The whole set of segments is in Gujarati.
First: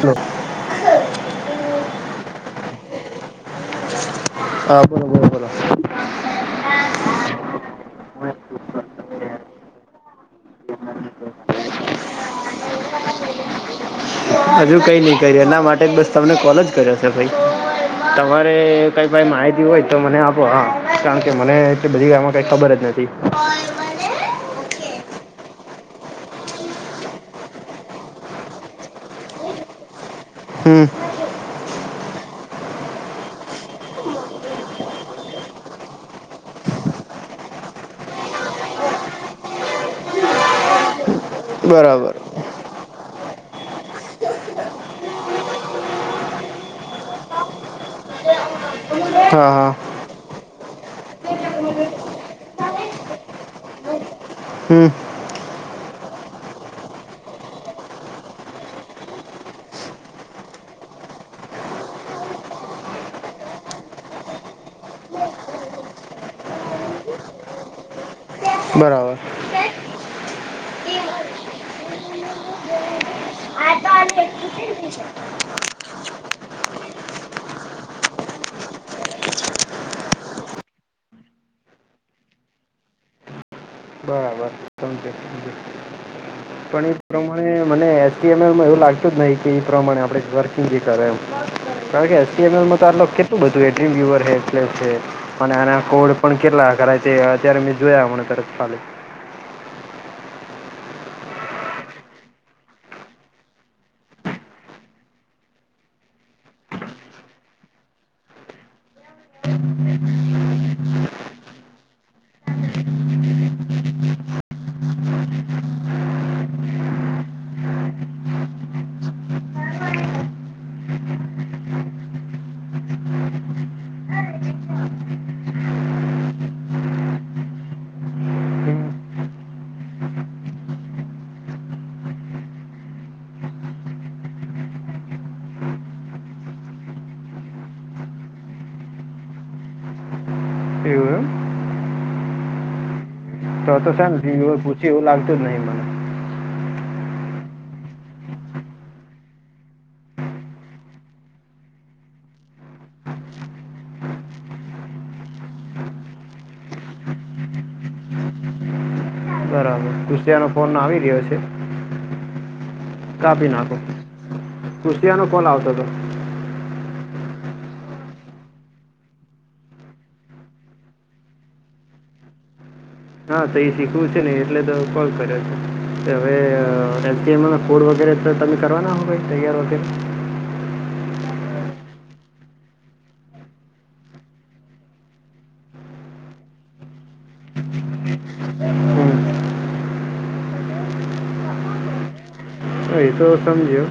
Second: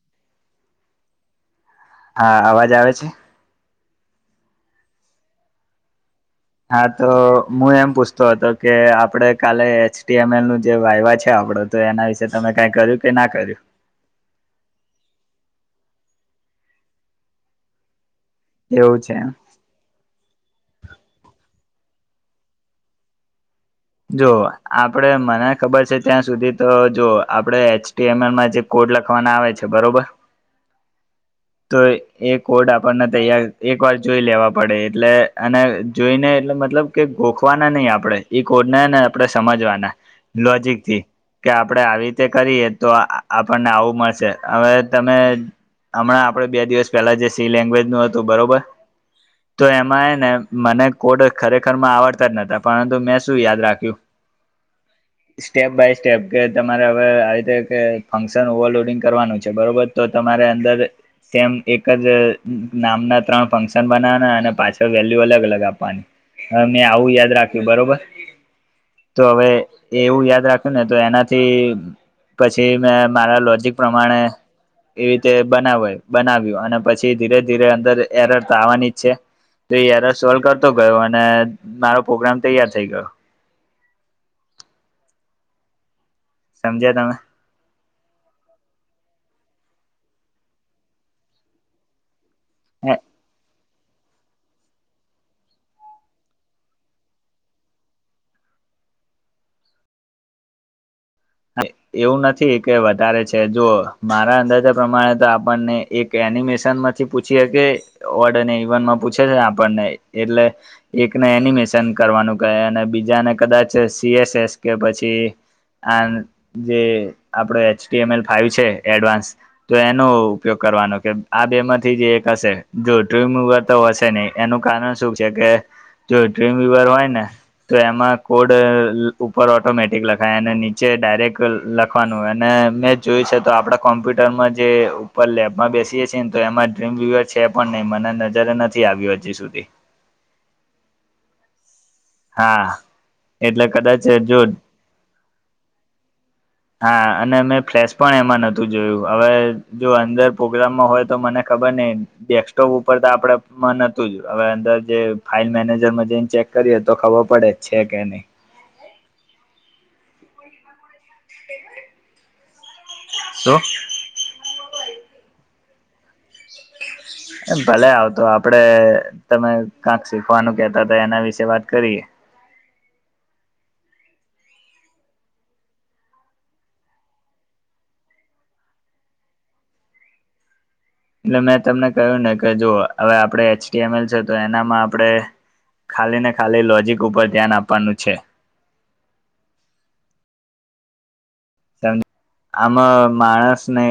હલો. [unintelligible] હા, અવાજ આવે છે? હા, બોલો, બોલો, બોલો. હા, તો મું એમ પૂછતો હતો કે આપડે કાલે એચટીએમએલનું જે વાયવા છે, આપડ તો એના વિશે તમે કાઈ કર્યુ કે ના કર્યું? હજુ કઈ ની કર્યુ એના માટે બસ તમને કોલ જ કર્યો છે, ભઈ. તમારે એવું કઈ છે પાએ એમ. માહિતી હોય તો મને આપો. હા, કારણ કે મને બધી આમાં કઈ ખબર જ નથી. જો આપડે મને ખબર છે, ત્યાં સુધી તો જો આપડે એચટીએમએલમાં જે કો લખવાના આવે છે, બરોબર. હમ તો એ કોડ આપણને તૈયાર એક વાર જોઈ લેવા પડે એટલે અને જોઈને એટલે મતલબ મતલબ કે ગોખવાના નહીં આપણે એ કોદને ને આપણે સમજવાના લોજિકથી કે આપડે આવી બરાબર રીતે કરીએ તો આ આપણને આવું મળશે હવે તમે હમણાં આપ બે દિવસ પહેલા જે સી લેંગ્વેજ નું હતું બરોબર હા તો હા એમાં એ ને મને કોડ ખરેખર માં આવડતા જ નતા પરંતુ મેં શું યાદ રાખ્યું હમ સ્ટેપ બાય સ્ટેપ કે તમારે હવે આવી રીતે ફંક્શન ઓવરલોડિંગ કરવાનું છે બરોબર તો તમારે અંદાઝે [unintelligible] સમ એક જ નામના ત્રણ ફંક્શન બનાવાના અને પાછડ વેલ્યુ અલગ અલગ આપવાની. હા મેં આવું યાદ રાખ્યું બરોબર બરાબર તો હવે એવું યાદ રાખ્યું ને તો એનાથી પછી મેં મારા લોજિક પ્રમાણે બરાબર સમજ્યો એવી રીતે બનાવાયુ બનાવ્યું અને પછી ધીરે ધીરે અંદર એરર તો આવવાની છે. તો એરર સોલ્વ કરતો ગયો અને મારો પ્રોગ્રામ તૈયાર થઈ ગયો. બરાબર [unintelligible] સમ સમજ્યા તમે અચ. ટી. એમ. એલમાં એવ લાગતું જ નહી કે એ પ્રમાણે આપડે ઘર થી [unintelligible] જે કરે એમ કારણ કે ટી. એમ. એલમાં તો કેટલુ બધું તો એ ડ્રીમ વ્યુવર હે [unintelligible] ટ્લે છે અને આના કોડ પણ કેટલા કરાય તે અત્યારે મેં જોયા મને તરત હાલો એવું નથી કે વધારે છે જો મારા અંદાજા પ્રમાણે તો આપણને એક એનિમેશન માંથી પૂછી હકે ઓડ અને ઇવેન પૂછે છે આપણને એટલે એકને એનિમેશન કરવાનું કહે અને બીજાને કદાચ સીએસ એસ કે પછી અ જે આપડો H T M L five છે એડવાન્સ તો એનો ઉપયોગ કરવાનો કે આ બે માંથી જ એક હશે જો ટ્રીમવર તો હશે નહી એનું કારણ શું છે કે જો ટ્રીમ વિવર હોય ને તો એમાં કોડ ઉપર ઓટોમેટિક લખાય અને નીચે ડાયરેક્ટ લખવાનુંય અને મેં જોયું છે તો આપણા કોમ્પ્યુટરમાં જે ઉપર લેબમાં બેસી તો એમાં ડ્રીમ વિવર છે પણ નહી મને નજર નથી આવ્યું હજી સુધી એવું એમ હા એટલે તો તો કદાચ છે ને સિ જો [unintelligible] પૂછી એવું લાગતું જ નહી મને હા અને મેં ફ્લેસ પણ એમાં નતું જોયું હવે જો અંદર પ્રોગ્રામમાં હોય તો મને ખબર નહીં. ડેસ્કટોપ ઉપર આપતું હ હવે અદર જે ફાઈલ મેનેજર ને ચેક કરીએ તો ખબર પડે છે કે નહી બરાબર કુશિયા નો ફોન આવી રહ્યો છે. કાપી શું નાખો કુશિયા નો ફોન આવતો તો એ ભલે આવતો આપડે તમે ક્યાક શીખવાનું કેતા હતા એના વિશે વાત કરીએ. [inaudible] હા તો એ શીખવું છે ને એટલે તો કોલ કર્યો છે હવે H T M L code વગેરે સર તમે કરવાના હો ભાઈ તૈયાર વગેરે એટલે મેં તમને કહ્યું ને કે જો હવે આપણે એચડીએમ એલ છે તો એનામાં આપણેે ખાલી ને ખાલી લોજીક ઉપર ધ્યાન આપવાનું છે. [inaudible] [unintelligible] આમાં એ તો માણસને સમજ્યો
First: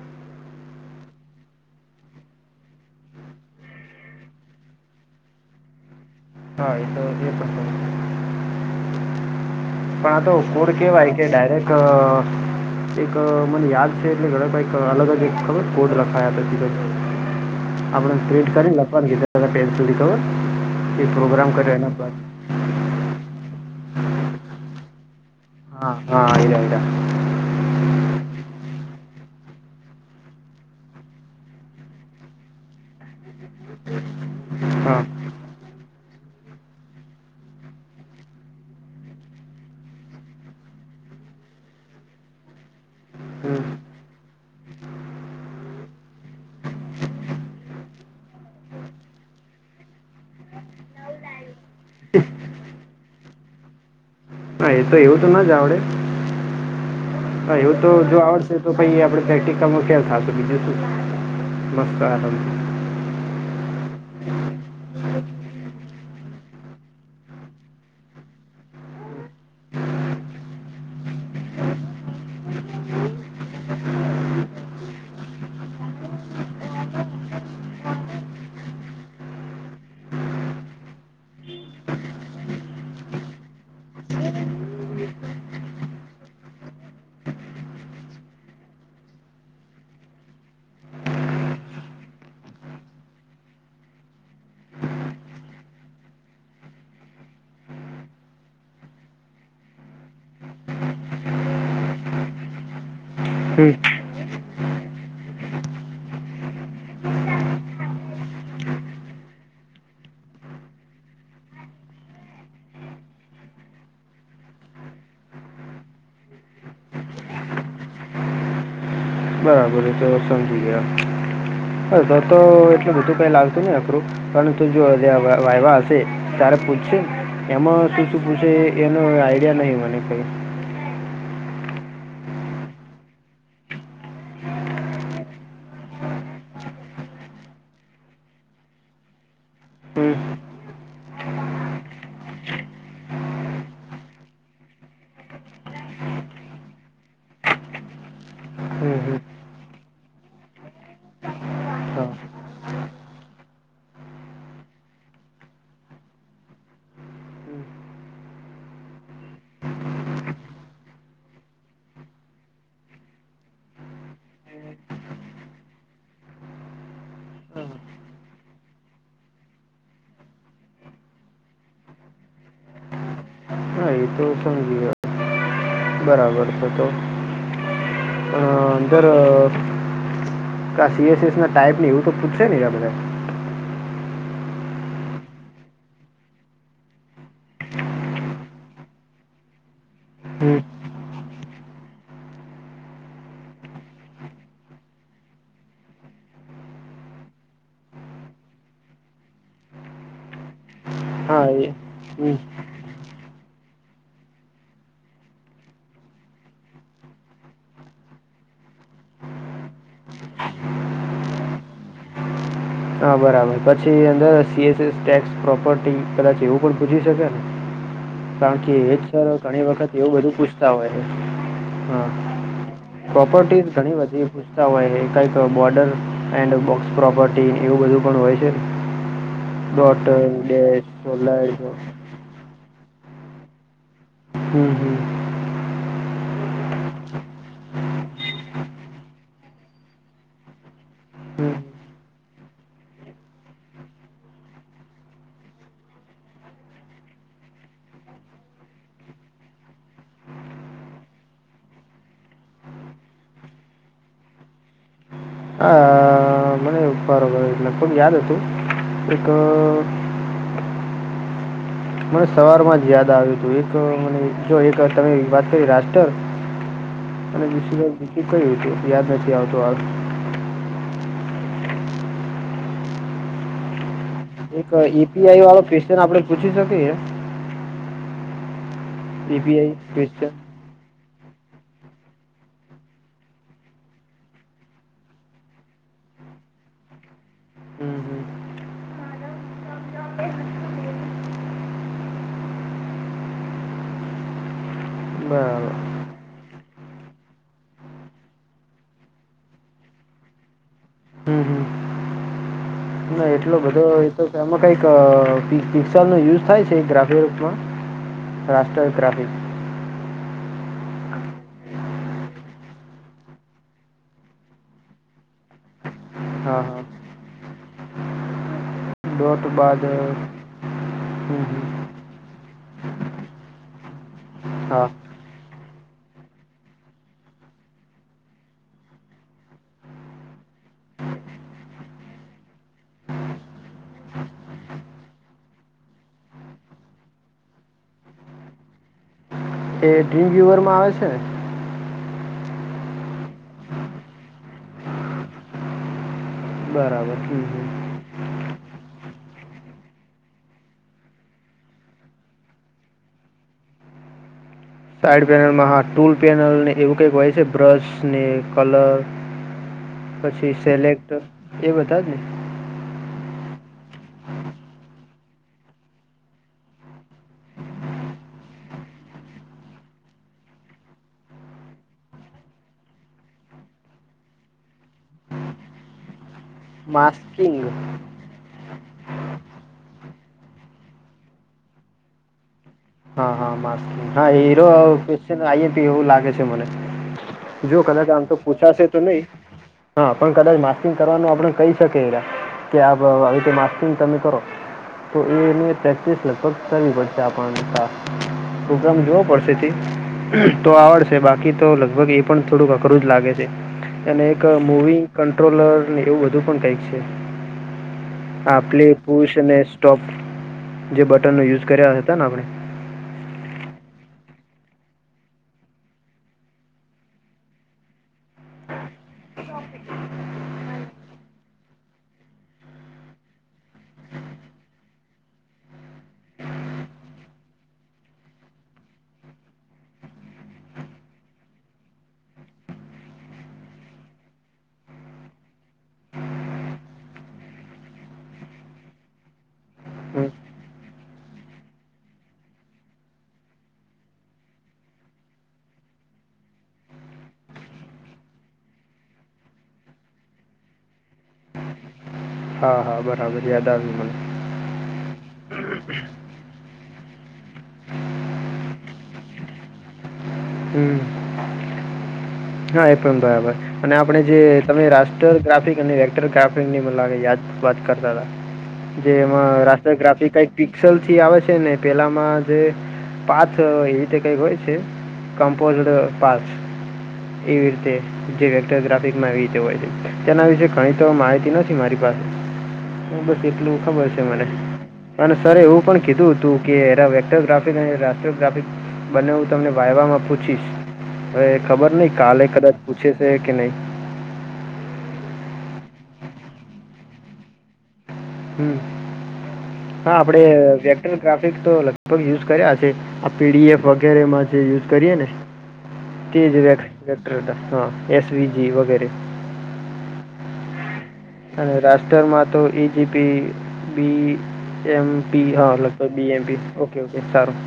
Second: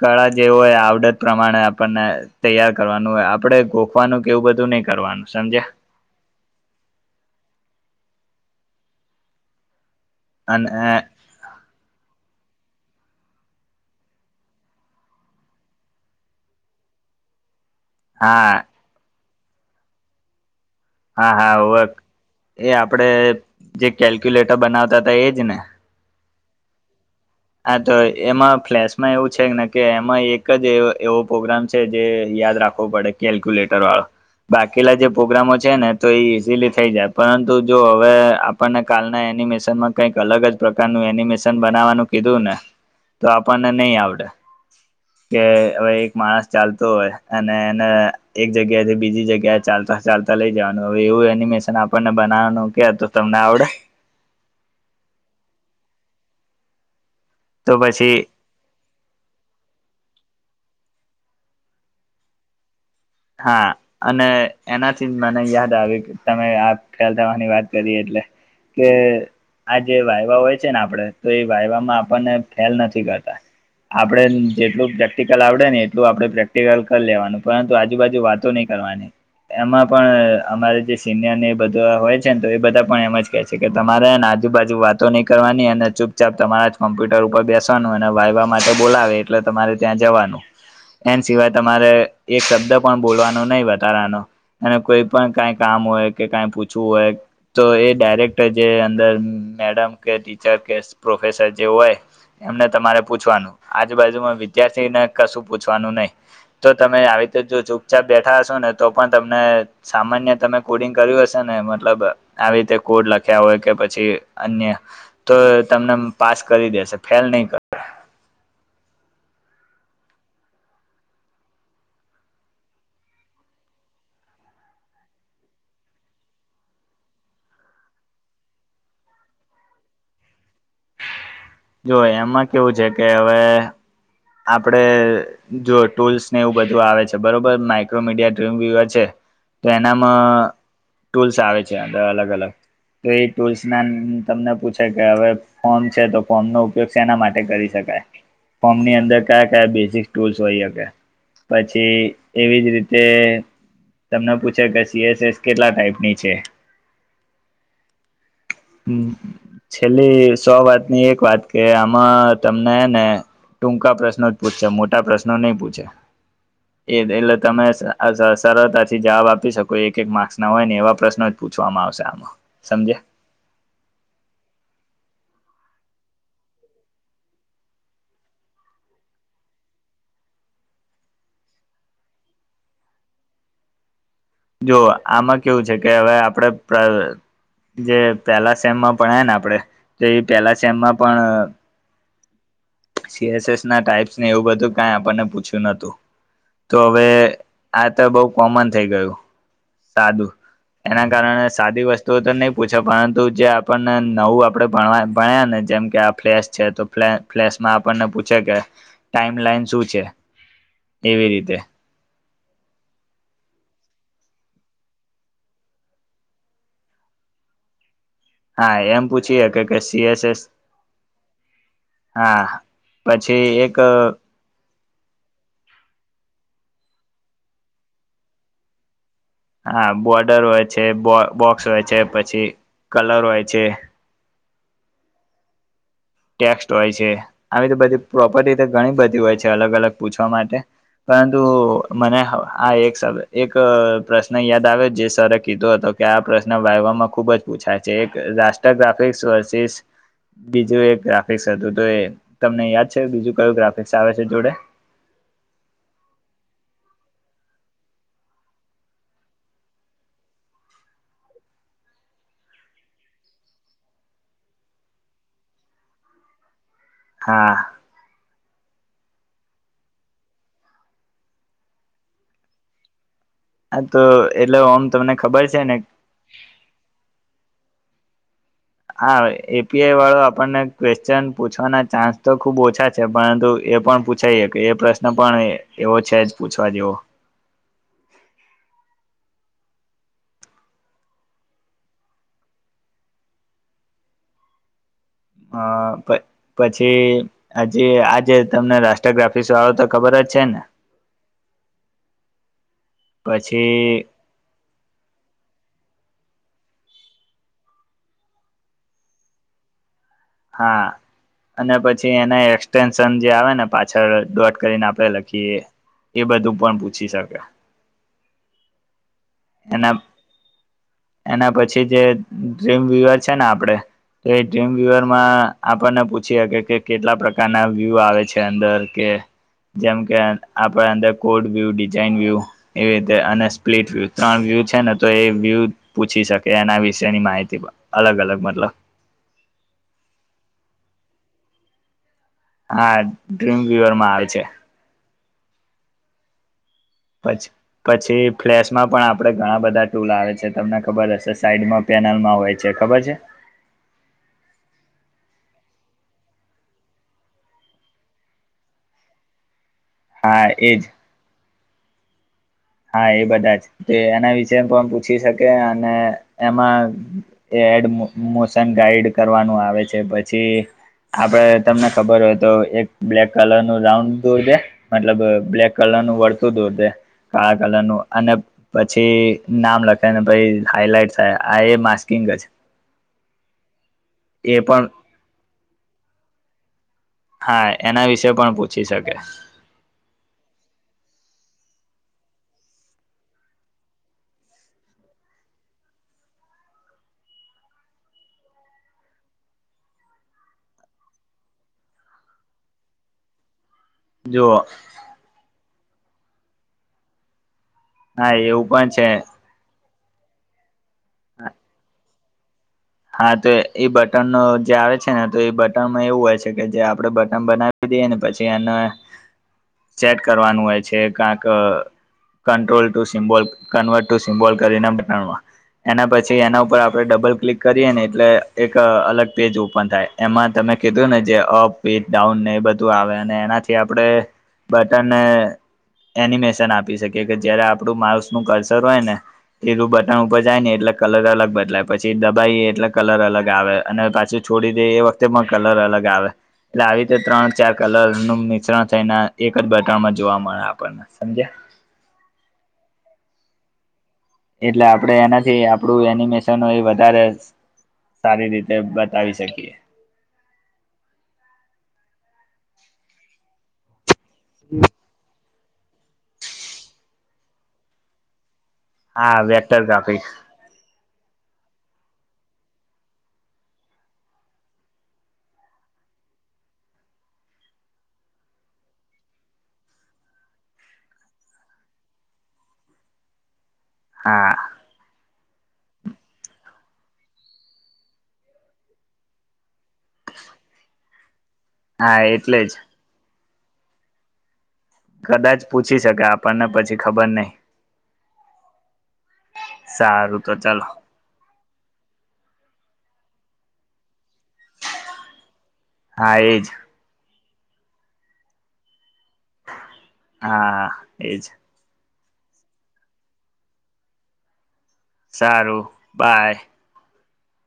કળા જેવું હોય આવડત પ્રમાણે આપણને તૈયાર કરવાનું હોય આપડે ગોખવાનું કેવું બધું નહી કરવાનું સમજ્યા. હા એ તો પણ આ તો કુડ અને કેવાય કે ડાયરેક્ટ એક મને યાદ છે એટલે ઘણાભાઈ એક અલગ જ એક ખબર કોડ લખાયા હતા. આપણે પ્રિટ હા કરીને લખવા નું [unintelligible] ્ધ પેજ સુધી ખબર હ હા હા ઓવે એ આપડે જે કેલ્ક્યુલેટર બનાવતા હતા એજ ને હા હા એરા એરા હા તો એમાં ફ્લેશ માં એવું છેને કે એમાં એક જ એવો પ્રોગ્રામ છે જે યાદ રાખવો પડે કેલ્ક્યુલેટર વાળો બાકીલા હા જે પ્રોગ્રામો છે છે ને તો એ ઈઝીલી થઈ જાય પરંતુ જો હવે આપણને કાલના એનિમેશનમાં કઈક અલગ જ પ્રકારનું એનિમેશન બનાવવાનું કીધું ને તો હમ આપણને નહી આવડે કે હવે એક માણસ ચાલતો હોય અને એને એક જગ્યાથી બીજી જગ્યા ચાલતા ચાલતા લઈ જવાનું હવે એવું એનિમેશન આપણને બનાવાનું કે તો તમને આવડે હા એ તો એવું હતું ના જ આવડે હા એવું તો જો આવડશે તો પહી આપડે પ્રેક્ટીકલ મા ફેલ થશ બીજું નમસ્કારમ હા અને એનાથી મને યાદ આવે કે તમે આ ફેલ થવાની વાત કરી એટલે કે આ જે વાયવા હોય છે ને આપડે તો એ વાય માં આપણને ફેલ નથી કરતા આપડે જેટલું પ્રેક્ટિકલ આવડે ને એટલું આપડે પ્રેક્ટિકલ કરી લેવાનું પરંતુ આ આજુ બાાજુ વાતો નહી કરવાની એમાં પણ અમારે જે સિનિયર ને એ બધું હોય છેને તો એ બધા પણ એમ જ કે છે કે તમારે હે ન આજુબાજુ વાતો નહીં કરવાની અને ચૂપચાપ તમારા જ કોમ્પ્યુટર ઉપર બેસવાનું અને વાયવા માટે બોલાવે એટલે તમારે ત્યાં જવાનું એન સિવાય તમારે એક શબ્દ બોલવાનું નહી વધારાનું અને કોઈ પણ કઈ કામ હોય કે કઈ પૂછવું હોય તો એ પણ ડાયરેક્ટર જે અંદર મેડમ કે ટીચર કે પ્રોફેસર જે હોય એમને તમારે પૂછવાનું હમ આજુ બાાજુ વિદ્યાર્થીને કશું પૂછવાનું નહી તો તમે આવી તે જો જો ચા બેઠા હશો ને તો પણ તમને સામાન્ય તમે કોડિંગ કર્યું હશે ને મતલબ આવી રીતે કોડ લખ્યા હોય કે પછી અન્ય તો તમને પાસ કરી દેશે ફેલ નહી કર બરાબર છે સમજી ગયા. હ તો તો એટલું બધું કઈ લાગતું નય અઘરું પરંતુ જોં વાઇવા હશે ત્યારે પૂછ એમાં શું શું પૂછે એનો આઈડિયા નહિ મને કઈ જો એમાં કેવું છે કે હવે આપડે જો ટૂલ્સ ને એવું બધું આવે છે બરોબર માઈક્રોમીડિયામ [unintelligible] છે તો હમ એનામાં ટૂલ્સ આવે છે અંદર અલગ અલગ તો એ ટૂલ્સ ના તમને પૂછે કે હવે ફોન છે તો ફોર્મ નો ઉપયોગ શેના ના માટે કરી શકાય ફોર્મ ની હમ હમ અંદર કયા કયા બેઝિક ટૂલ્સ હોઈ શકે પછી હા એવીજ રીતે તમને પૂછે કે સીએસએસ કેટલા ટાઈપની છે. હમ્મ હમ્મ છેલ્લી સો વાતની એક વાત કે આમાં તમને હે ને ટૂંકા પ્રશ્નો જ પૂછશે મોટા પ્રશ્નો નહી પૂછે એ એટલે તમે સરળતાથી જવાબ આપી શકો એક એક માર્સ ના હોય ને એવા પ્રશ્નો જછ પૂછવામાં આવશે આમાં સમજયા હા એ તો સમજી ગયો બરાબર છે તો પણ અંદર સીએસએસ ના ટાઈપ એવું તો પૂછસે નેે અપડે જો આમાં કેવું છે કે હવે આપણેે [unintelligible] જે પેલા સેમમાં પણાય ને આપડે તો એ હમ પેલા સેમમાં પણ સીએસએસ ના ટાઈપ્સને એવું બધું કઈ આપણને પૂછ્યું નતું તો હવે આ તો બહુ કોમન થઈ ગયું સાદું એના હા કારણે એ સાદી વસ્તુઓ તો હમ નહી પૂછે પરંતુ જે આપણને નવું આપડણે ભણ ભણ્યા ને જેમ કે આ ફ્લેસ છે તો ફ્લ ફ્લેશમાં આપણને પૂછે કે ટાઈમ લાઈન શું છે, એવી રીતે હા બરાબર પછી અંદર સીએસએસ ટેક્સ પ્રોપર્ટી કદાચ એવું પણ પૂછી શકે ને કારણ કે હા એ જ એમ સર પૂછીએ ઘણી કે કે વખત એવું બધું સીએસએસ પૂછતા હોય હે હા પછી પ્રોપર્ટી એક ઘણી બધી પૂછતા હોય હે કઈક બોર્ડર એન્ડ બોક્સ પ્રોપર્ટી એવું બધું પણ હોય છે. હા ડોટ બોર્ડર હોય છે, ડેશ સોલર બોક્સ હોય છે, પછી કલર હોય છે હમ્મ હમ્મ ટેક્સ્ટ હોય છે આવી તો બધી પ્રોપર્ટી ઘણી બધી હોય છે અલગ અલગ પૂછવા માટે પરંતુ હમ મને આ એક શબ્દ, એક પ્રશ્ન યાદ આવે જે સર રે કીધો હતો કે આ પ્રશ્ન વાઇવામાં ખુબ જ પૂછાય છે એક રાષ્ટ્રગ્રાફિકસ વર્સિસ બીજું એક ગ્રાફિક્સ હતું તો એ તમને યાદ છે બીજું કયું ગ્રાફિક્સ આવે છે જોડે આ લગભગ યાદ હતો હતું એક મને સવાર માં જ યાદ આવ્યું હતું એક મને જો એક તમે વાત કરી રાષ્ટર અને હા ઇ સિવાય બીજું કયુ હતું યાદ નથી આવતું આ હા તો એટલે એક ઓમ તમને ઈપીઆઈ ખબર છે વાળો ને ક્વેશ્ચન આપડે પૂછી શકીએ હા ઈપીઆઈ એપીઆઈ વાળો આપણને ક્વેશ પૂછવાના ચાન્સ તો ખુબ ઓછા છે પરંતુ એ પણ પૂછાય હકે એ પ્રશ્ન પણ એવો છે જ પૂછવા જેવો હમ હમ બરાબર અને પછી હજી આજે તમને રાષ્ટ્રર ગ્રાફિકસ વાળો તો ખબર જ છે ને હમ હમ ના એટલો પછી બધો એ તો એમાં કઈક શિક્ષણનો યુઝ થાય છે ગ્રાફિક રૂપમાં રાષ્ટ્રીય ગ્રાફિક હા અને પછી એને એક્સટેન્શન જે આવે ને પાછળ ડોટ કરીને આપણે લખીએ એ બધું હા પણ હા પૂછી શકે ત્યાર બાદ એના એના હમ પછી જે ડ્રીમ વિવર છે ને આપડે તો એ ટ્રીમ હા વિવરમાં આપણને પૂછી શકે કે કેટલા પ્રકારના વ્યૂ આવે છે અંદર કે જેમ કે આપણે અંદર કોડ વ્યૂ ડિઝઇન વ્યૂ એવી રીતે અને સ્પ્લિટ વ્યુ ત્રણેય છે ને તો એ વ્યુ પૂછી શકે એના વિશેની માહિતી અલગ અલગ મતલબ ડ્રીમ વ્યુવર માં આવે છે હા ડ્રીમ વ્યુવર માં આવે છે. બરાબર હમ પછી હમ પછી ફ્લેશ પણ આપે ઘણા બધા ટુલ આવે છે, તમને ખબર હશે સાઈડમાં પેનલમાં હોય છે, ખબર છે. હમ સાલમાં હા ટુલ પેનલને એવું કઈક હોય છે બ્રશ ને કલર હા પછી એજ સેલેક્ટ એ બધા જ ને હા એ બધા જ તે એના વિશે પણ પૂછી શકે અને એમાં એ એડ મો મોશન ગાઈડ કરવાનું આવે છે પછી આપડે તમને ખબર હોય તો એક બ્લેક કલર નું રાઉન્ડ દૂર દે મતલબ બ્લેક કલર નું વળત દોર દે કાળા માસ્કિંગ કલર નું અને પછી નામ લખેને પછી હાઈલાઈટ થાય આ એ માસ્કિંગ જ હાસ્ હા એ હીરો પણ એવું લાગે છે મને હા જો એના કદાચ આમ વિશે તો પણ પૂછી પૂછાશે તો શકે નહી હા પણ કદાચ માસ્કિંગ કરવાનું આપણે કહી શકીએ એ કે આતે માસ્કિંગ તમે કરો તો એને પ્રેક્ટિસ લગભગ કરવી પડશે આપણે પ્રોગ્રામ જોવો પડશે તો આવડશે બાકી તો લગભગ એ પણ થોડુંક અઘરું જ લાગે છે અને એક જુઓ મુવિંગ કંટ્રોલર એવું બધું પણ કઈક છે હા એવું આપલી પણ છે પુષ અને સ્ટોપ જે બટનનો યુઝ કર્યા હતા ને આપણે હા તો એ બટન નો જે આવે છે ને તો એ બટનમાં એવું હોય છે કે જે આપડે બટન બનાવી પછી એને ચેટ કરવાનું હોય છે ક્યાક ક્નવટૅ ટુ સિમ્બોલ કરીને બનાવવા એના પછી એના ઉપર આપણે ડબલ ક્લિક કરીએ ને એટલે એક અલગ પેજ ઓપન થાય એમાં તમે કીધું ને જે અપ પેજ ડાઉન ને બધું આવે અને એનાથી આપણેે બટનને એનિમેશન આપી શકીએ કે જયારે આપણું માઉસ નું કરસર હોય ને એલું બટન ઉપર જાય ને એટલે કલર અલગ બદલાય પછી દબાવી એટલે કલર અલગ આવે અને પાછી છોડી દે એ વખતે પણ કલર અલગ આવે એટલે આવી રીતે ત્રણ ચાર કલર નું મિશ્રણ થઈને એક જ બટનમાં જોવા મળે આપણને સમજયા હા હા બરાબર યાદ આવ્યું મને એટલે આપડે એનાથી આપડું એનિમેશન હોય એ વધારે સારી રીતે બતાવી શકીએ હમ હા એ પણ બરાબર અને આપણે જે તમે રાષ્ટરગ્રાફિક મ યાદ વાત કરતા હતાા જે હા એમાં વેક્ટર ગ્રાફિક રાસ્ટરગ્રાફિક કઈ પિક્સલ થી આવે છે ને પેલામાં જે પાંચ એ રીતે કઈ હોય છે કમ્પોઝડ પારસ એવી રીતે જે વેક્ટરગ્રાફિકમાં એવી રીતે હોય છે તેના વિશે ધણી તો માહિતી નથી મારી પાસે હ બસ એટલું ખબર છે હા મને સર એવું પણ કીધું હતું કે વેક્ટરગ્રફિક અને રાષ્ટરગ્રાફિક બનેવું તમને વાઈવા માં પૂછીશ હવે ખબર નહિ હા કાલે એટલે જ કદાચ પૂછે છે કે નહી કદાચ પૂછી શકે આપણને પછી ખબર નહી હ હા આપણે સારું તો ચાલો વેકટરગ્રાફિક તો લગભગ યુઝ કર્યા છે આ પીડીએફ વગેરેમાં જે યુઝ કરીએ ને હા તે જ એજ વેક હા એસવીજી વગેરે હા એજ અને રાષ્ટર માં તો ઈજપી બી એમપી હ સારું લગભગ બી બાય એમપી ઓકે ઓ એ સારું